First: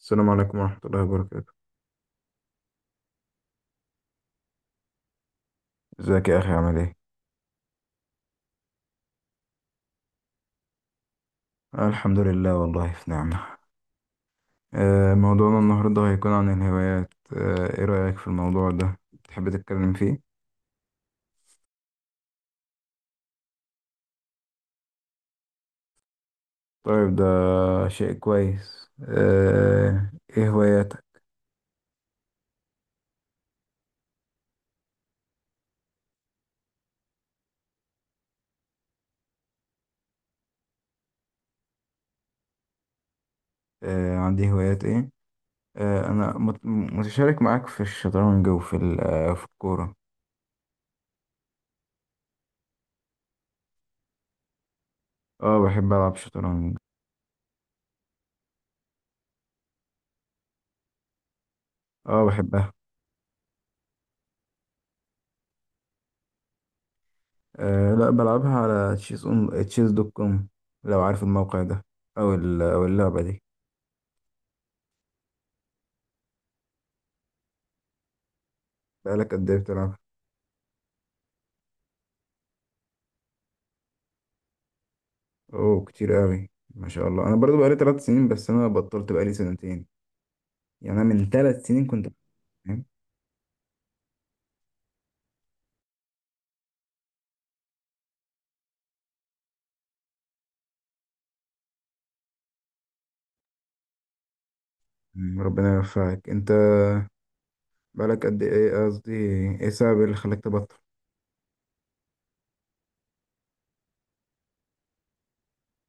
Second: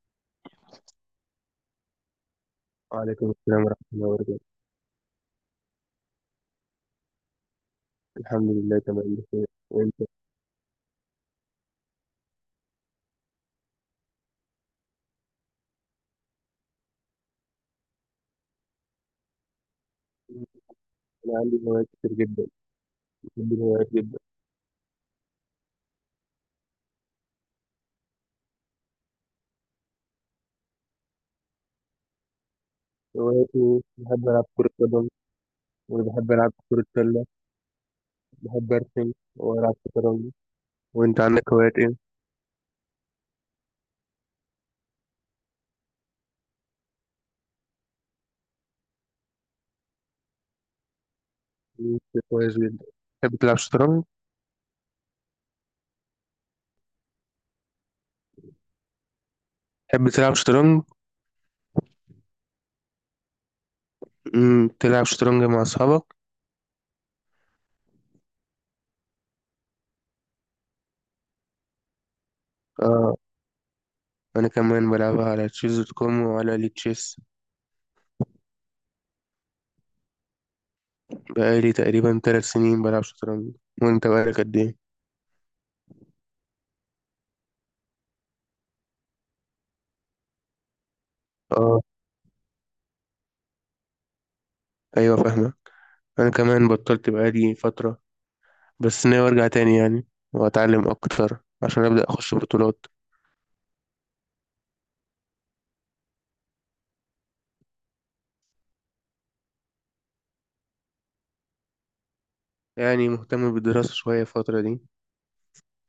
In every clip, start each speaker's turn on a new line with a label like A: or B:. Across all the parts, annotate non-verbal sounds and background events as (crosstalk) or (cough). A: السلام عليكم ورحمة الله وبركاته.
B: وعليكم السلام ورحمة الله وبركاته.
A: ازيك يا اخي؟ عامل ايه؟
B: الحمد لله تمام بخير، وانت؟
A: الحمد لله، والله في نعمة. موضوعنا النهاردة هيكون عن الهوايات. ايه رأيك في الموضوع ده؟ تحب تتكلم فيه؟
B: انا عندي هوايات كتير جدا. بحب الهوايات جدا.
A: طيب ده شيء كويس. ايه هواياتك؟
B: هواياتي بحب العب كرة قدم، وبحب العب كرة سلة، بحب ارسم والعب شطرنج. وانت عندك هوايات ايه؟
A: عندي هوايات ايه. انا متشارك معاك في الشطرنج وفي في الكورة.
B: مم، كويس جدا. تحب تلعب شطرنج؟
A: اه، بحب ألعب شطرنج.
B: تحب تلعب شطرنج؟
A: اه بحبها.
B: تلعب شطرنج مع اصحابك؟
A: لا، بلعبها على تشيز، اون تشيز دوت كوم، لو عارف الموقع ده او
B: اه،
A: اللعبة دي.
B: انا كمان بلعبها على تشيز دوت كوم وعلى لي تشيس.
A: بقالك قد ايه بتلعب؟
B: بقالي تقريبا 3 سنين بلعب شطرنج. وانت بقالك قد ايه؟
A: اوه، كتير قوي، ما شاء الله. انا برضو بقالي ثلاث سنين، بس انا بطلت بقالي سنتين. يعني انا من ثلاث
B: اه،
A: سنين كنت بتمرن.
B: ايوه فاهمة. انا كمان بطلت بقالي فترة، بس ناوي ارجع تاني يعني، واتعلم اكتر عشان ابدا اخش بطولات.
A: ربنا يوفقك. انت بقالك قد ايه؟ قصدي ايه السبب اللي خلاك تبطل؟
B: يعني مهتم بالدراسة شوية الفترة دي،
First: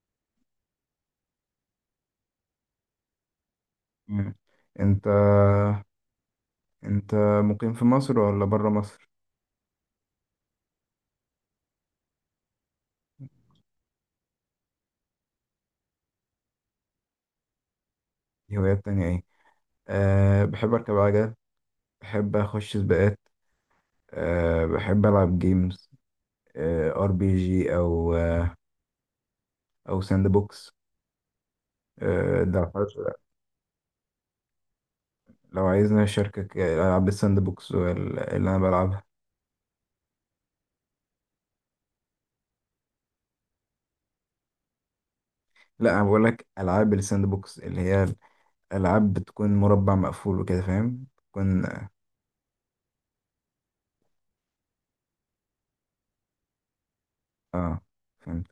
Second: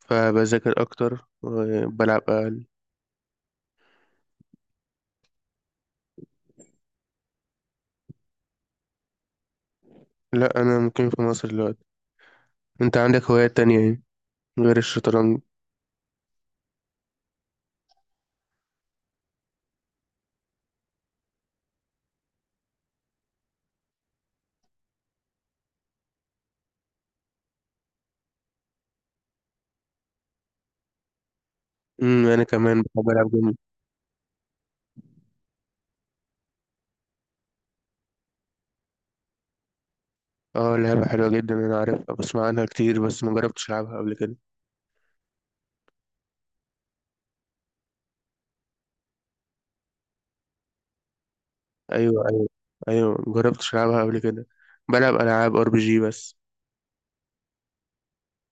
B: فبذاكر اكتر وبلعب اقل.
A: مم. انت انت مقيم في مصر ولا بره مصر؟
B: لا، انا مقيم في مصر دلوقتي. انت عندك هوايات تانية ايه غير الشطرنج؟
A: دي هوايات تانية ايه؟ أه بحب اركب عجل، بحب اخش سباقات. أه بحب العب جيمز. أه ار بي جي او او ساند بوكس. أه
B: انا
A: ده
B: كمان بحب العب جيم.
A: لو عايزنا أشاركك ألعاب الساند بوكس اللي أنا بلعبها.
B: اه، لعبة (laughs) حلوة جدا، انا عارفها، بسمع عنها كتير بس ما جربتش العبها قبل كده.
A: لا، أنا بقولك ألعاب الساند بوكس اللي هي ألعاب بتكون مربع مقفول وكده، فاهم؟ بتكون
B: ايوه، ايوه، ايوه، ما جربتش العبها قبل كده. بلعب العاب ار بي جي بس.
A: آه فهمت.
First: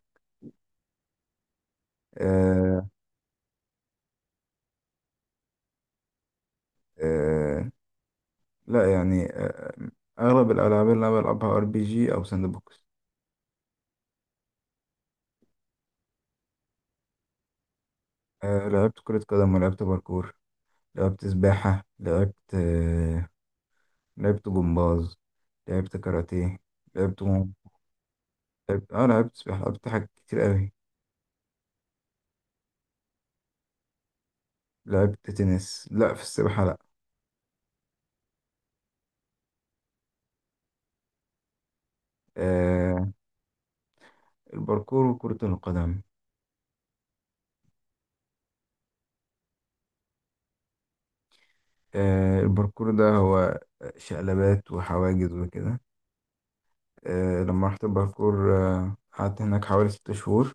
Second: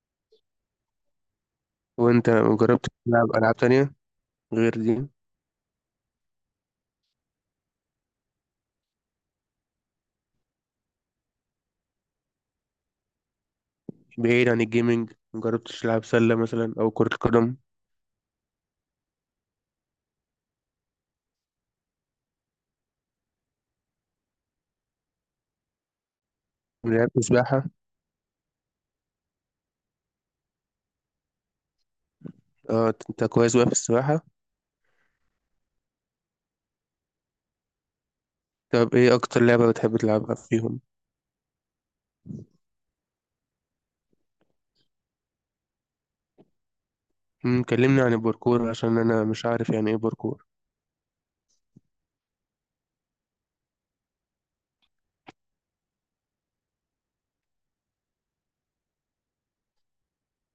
B: وانت جربت
A: آه
B: تلعب العاب تانية غير دي؟
A: آه لا يعني، أغلب الألعاب اللي أنا بلعبها ار بي جي أو ساند بوكس.
B: بعيد عن الجيمنج، مجربتش تلعب سلة مثلا أو كرة قدم؟
A: آه لعبت كرة قدم، ولعبت باركور، لعبت سباحة، لعبت لعبت جمباز، لعبت كاراتيه،
B: لعبت
A: لعبت مو
B: سباحة؟
A: لعبت لعبت سباحة، لعبت حاجات كتير أوي.
B: اه، أنت كويس بقى في السباحة.
A: لعبت تنس. لا، في السباحة لا.
B: طب إيه أكتر لعبة بتحب تلعبها فيهم؟
A: آه، الباركور وكرة القدم.
B: كلمني عن الباركور عشان أنا مش عارف يعني إيه باركور.
A: الباركور ده هو شقلبات وحواجز وكده. لما رحت الباركور قعدت هناك حوالي ست شهور.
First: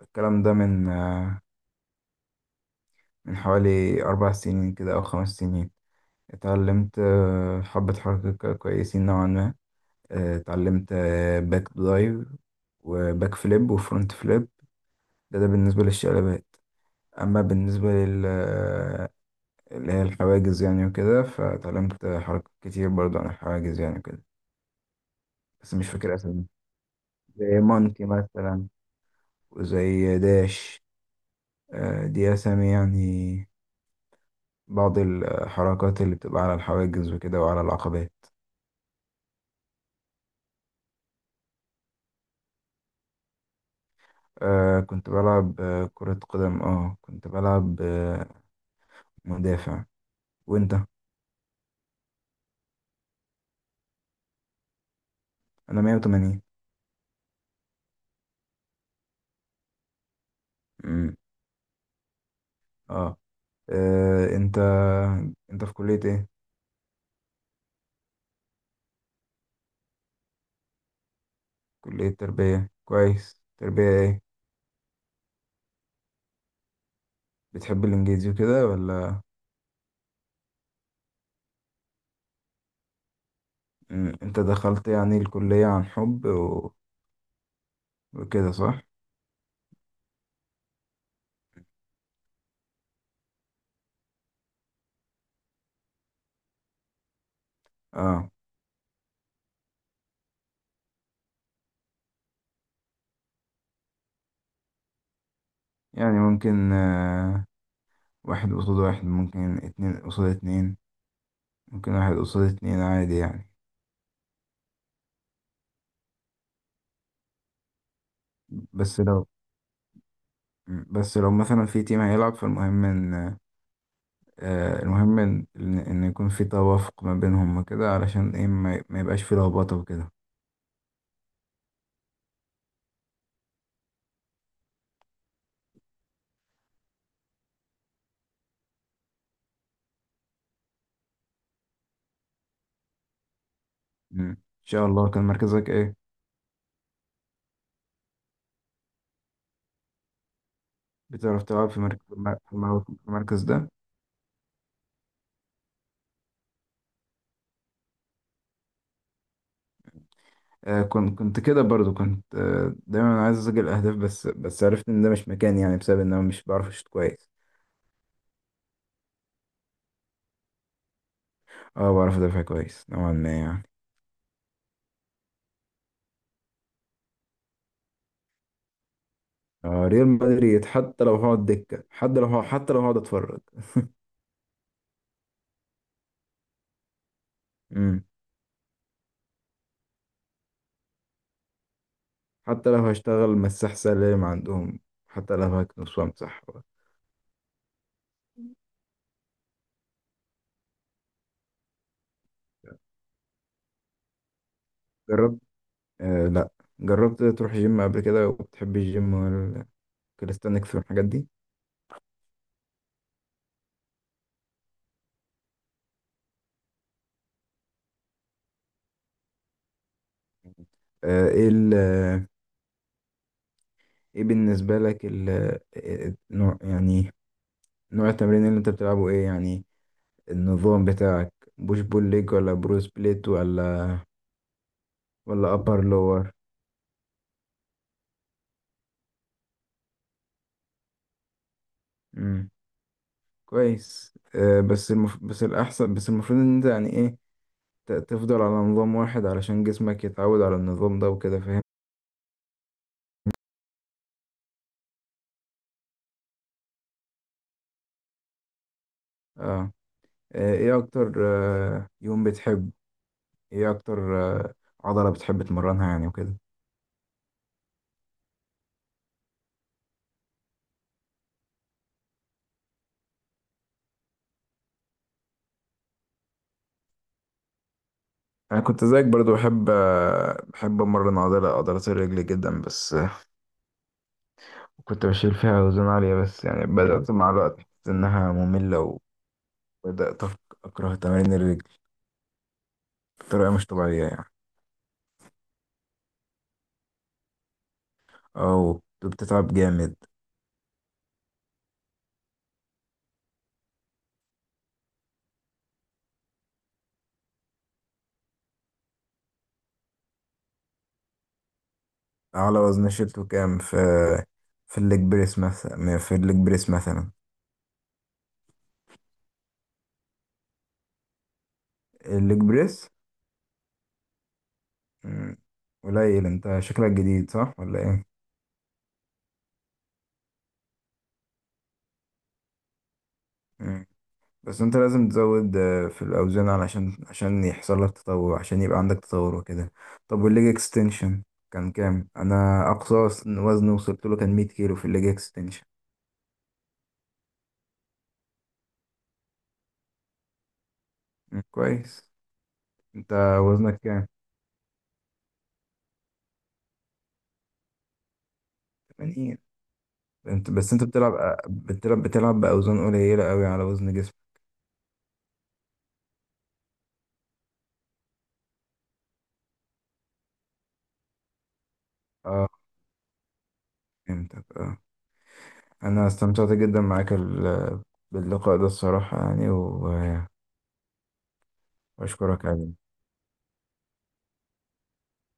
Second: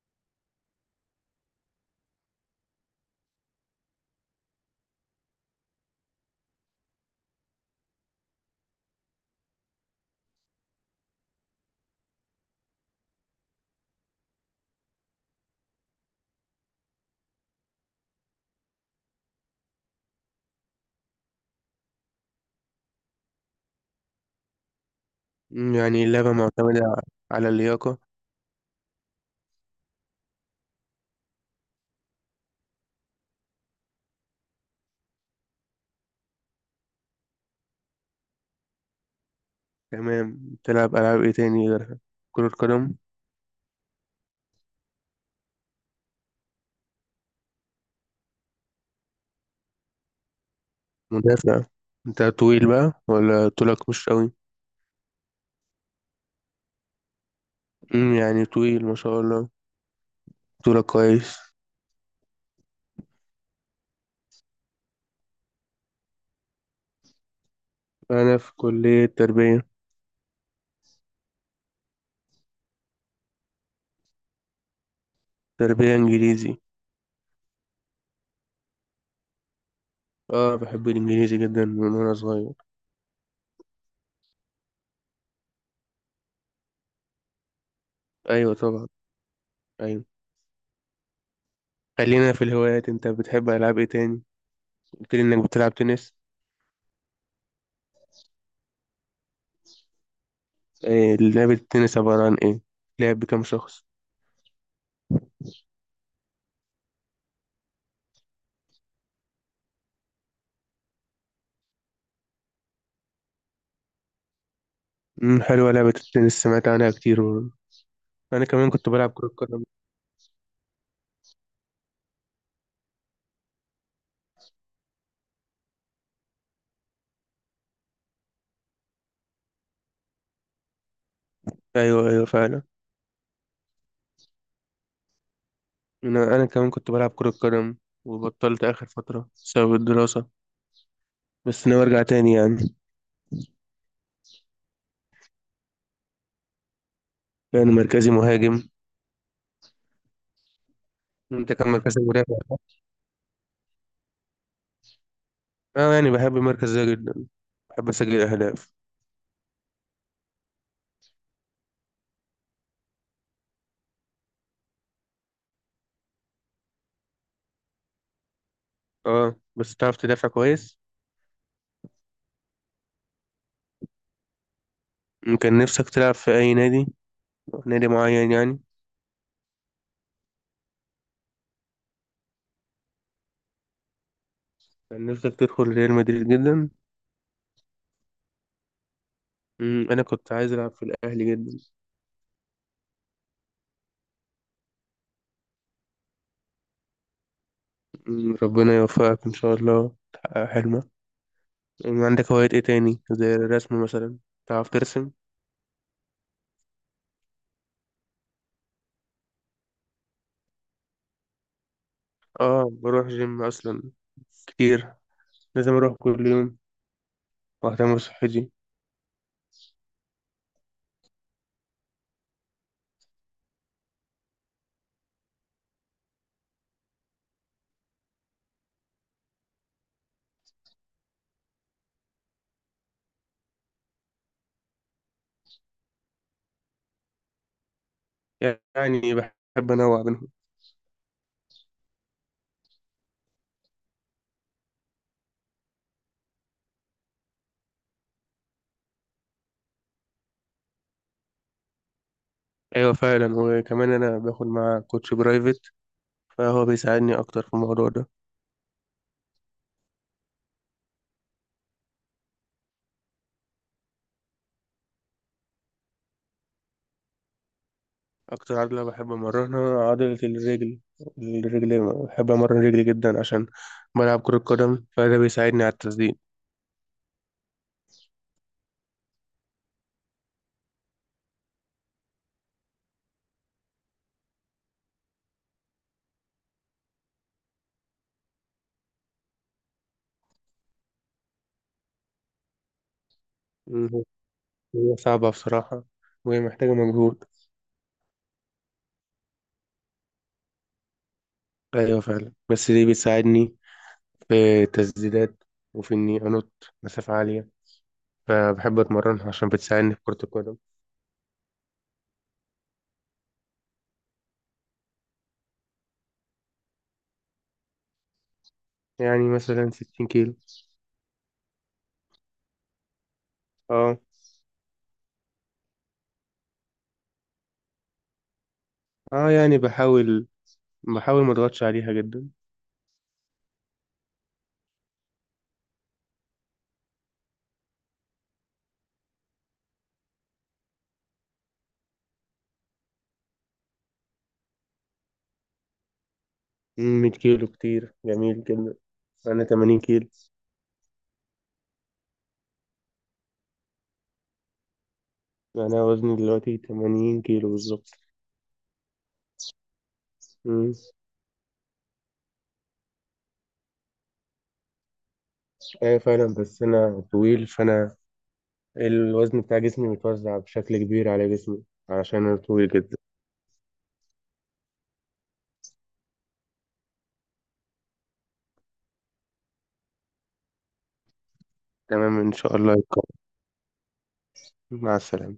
A: الكلام ده من من حوالي أربع سنين كده أو خمس سنين. اتعلمت حبة حركة كويسين نوعا ما. اتعلمت باك دايف وباك فليب وفرونت فليب. ده بالنسبة للشقلبات. أما بالنسبة لل آه، اللي هي الحواجز، يعني وكده، فتعلمت حركات كتير برضو عن الحواجز يعني وكده، بس مش
B: يعني
A: فاكر
B: اللعبة
A: اسامي.
B: معتمدة على
A: زي
B: اللياقة.
A: مونكي مثلا وزي داش. دي اسامي يعني بعض الحركات اللي بتبقى على الحواجز وكده وعلى العقبات.
B: تمام. تلعب ألعاب إيه تاني غيرها؟ كرة قدم؟
A: آه كنت بلعب كرة قدم. اه كنت بلعب مدافع. وانت؟
B: مدافع؟ أنت طويل بقى ولا طولك مش قوي؟
A: انا 180.
B: يعني طويل ما شاء الله، طولك
A: امم،
B: كويس.
A: اه. آه، انت انت في كلية ايه؟
B: أنا في كلية تربية.
A: كلية تربية. كويس، تربية ايه؟
B: تربية إنجليزي.
A: بتحب الانجليزي وكده ولا؟
B: اه، بحب الإنجليزي جدا من وأنا صغير.
A: أمم، انت دخلت يعني الكلية عن حب وكده،
B: ايوه
A: صح؟
B: طبعا. ايوه. خلينا في الهوايات. انت بتحب العاب ايه تاني؟ قلت لي انك بتلعب تنس.
A: اه
B: إيه لعبة التنس عبارة عن ايه؟ لعب بكام شخص؟
A: يعني ممكن، واحد قصاد واحد، ممكن اتنين قصاد اتنين، ممكن واحد قصاد اتنين عادي يعني.
B: حلوة لعبة التنس، سمعت عنها كتير برضه. انا كمان كنت
A: بس
B: بلعب
A: لو
B: كرة قدم.
A: بس لو مثلا في تيم هيلعب، فالمهم ان المهم ان إن يكون في توافق ما بينهم وكده، علشان ايه ما يبقاش في لخبطة وكده.
B: ايوه، ايوه، فعلا. انا كمان كنت بلعب كرة قدم وبطلت اخر فترة بسبب الدراسة، بس ناوي ارجع تاني يعني.
A: أمم، ان شاء الله. كان مركزك ايه؟
B: يعني مركزي مهاجم.
A: بتعرف
B: انت كان
A: تلعب في
B: مركزك
A: مركز؟
B: مدافع صح؟
A: في المركز ده؟
B: اه، يعني بحب المركز ده جدا، بحب اسجل اهداف.
A: كنت كده برضو، كنت دايما عايز اسجل اهداف، بس عرفت ان ده مش مكاني يعني، بسبب ان انا مش بعرف اشوط كويس.
B: اه بس تعرف تدافع كويس.
A: اه بعرف ادافع كويس نوعا ما يعني.
B: كان نفسك تلعب في اي نادي؟ نادي معين يعني.
A: آه ريال مدريد، حتى لو هقعد دكة، حتى لو هقعد اتفرج.
B: كان نفسك تدخل ريال مدريد جدا.
A: امم،
B: انا كنت عايز العب في الاهلي جدا.
A: حتى لو هشتغل مساح سلام عندهم، حتى لو هكنس وامسح.
B: ربنا يوفقك ان شاء الله تحقق حلمك. عندك هوايات ايه تاني زي الرسم مثلا؟ تعرف ترسم؟
A: جربت. لا. جربت تروح جيم قبل كده؟ وبتحب الجيم والكاليستانكس والحاجات دي؟
B: اه، بروح جيم اصلا كتير، لازم اروح كل يوم واهتم بصحتي.
A: ايه ايه بالنسبة لك النوع يعني، نوع التمرين اللي انت بتلعبه ايه يعني؟ النظام بتاعك بوش بول ليج، ولا برو سبليت، ولا ابر لور؟
B: يعني بحب انوع بينهم.
A: امم كويس. بس الاحسن، بس المفروض ان انت يعني ايه، تفضل على نظام واحد علشان جسمك يتعود على النظام ده وكده، فاهم؟
B: ايوه فعلا. وكمان انا باخد مع كوتش برايفت، فهو بيساعدني اكتر في الموضوع ده.
A: اه. ايه اكتر يوم بتحب، ايه اكتر عضلة بتحب تمرنها يعني وكده؟
B: أكتر عضلة بحب أمرنها عضلة الرجل. الرجل بحب أمرن رجلي جدا عشان بلعب كرة قدم، فده بيساعدني على التسديد.
A: انا كنت زيك برضو، بحب امرن عضلات الرجل جدا. بس كنت بشيل فيها أوزان عالية، بس يعني بدأت مع الوقت أحس إنها مملة، وبدأت أكره تمارين الرجل بطريقة مش
B: مم،
A: طبيعية يعني.
B: هي صعبة بصراحة، وهي محتاجة مجهود.
A: أو كنت بتتعب جامد.
B: أيوة فعلا، بس دي بتساعدني في التسديدات، وفي إني أنط مسافة عالية. فبحب أتمرنها عشان بتساعدني في كرة القدم.
A: أعلى وزن شيلته كام في في الليج بريس مثلا؟
B: يعني مثلا 60 كيلو.
A: الليج بريس.
B: اه.
A: مم، قليل. أنت شكلك جديد، صح ولا؟
B: اه، يعني بحاول ما أضغطش عليها جدا.
A: إيه؟ بس انت لازم تزود في الاوزان، عشان يحصل لك تطور، عشان يبقى عندك تطور وكده. طب والليج اكستنشن كان كام؟ انا اقصى وزن وصلت له كان 100 كيلو في الليج اكستنشن.
B: 100 كيلو كتير، جميل جدا. أنا 80 كيلو.
A: مم، كويس. انت وزنك كام؟
B: يعني انا وزني دلوقتي 80 كيلو بالظبط.
A: 80. انت بس
B: مم.
A: انت بتلعب بتلعب باوزان قليله قوي على وزن جسمك.
B: ايوه فعلا، بس انا طويل، فانا الوزن بتاع جسمي متوزع بشكل كبير على جسمي، علشان انا
A: اه
B: طويل جدا.
A: فهمتك. اه انا استمتعت جدا معاك باللقاء ده الصراحه، يعني
B: تمام ان
A: واشكرك
B: شاء
A: على
B: الله يكون. مع السلامة.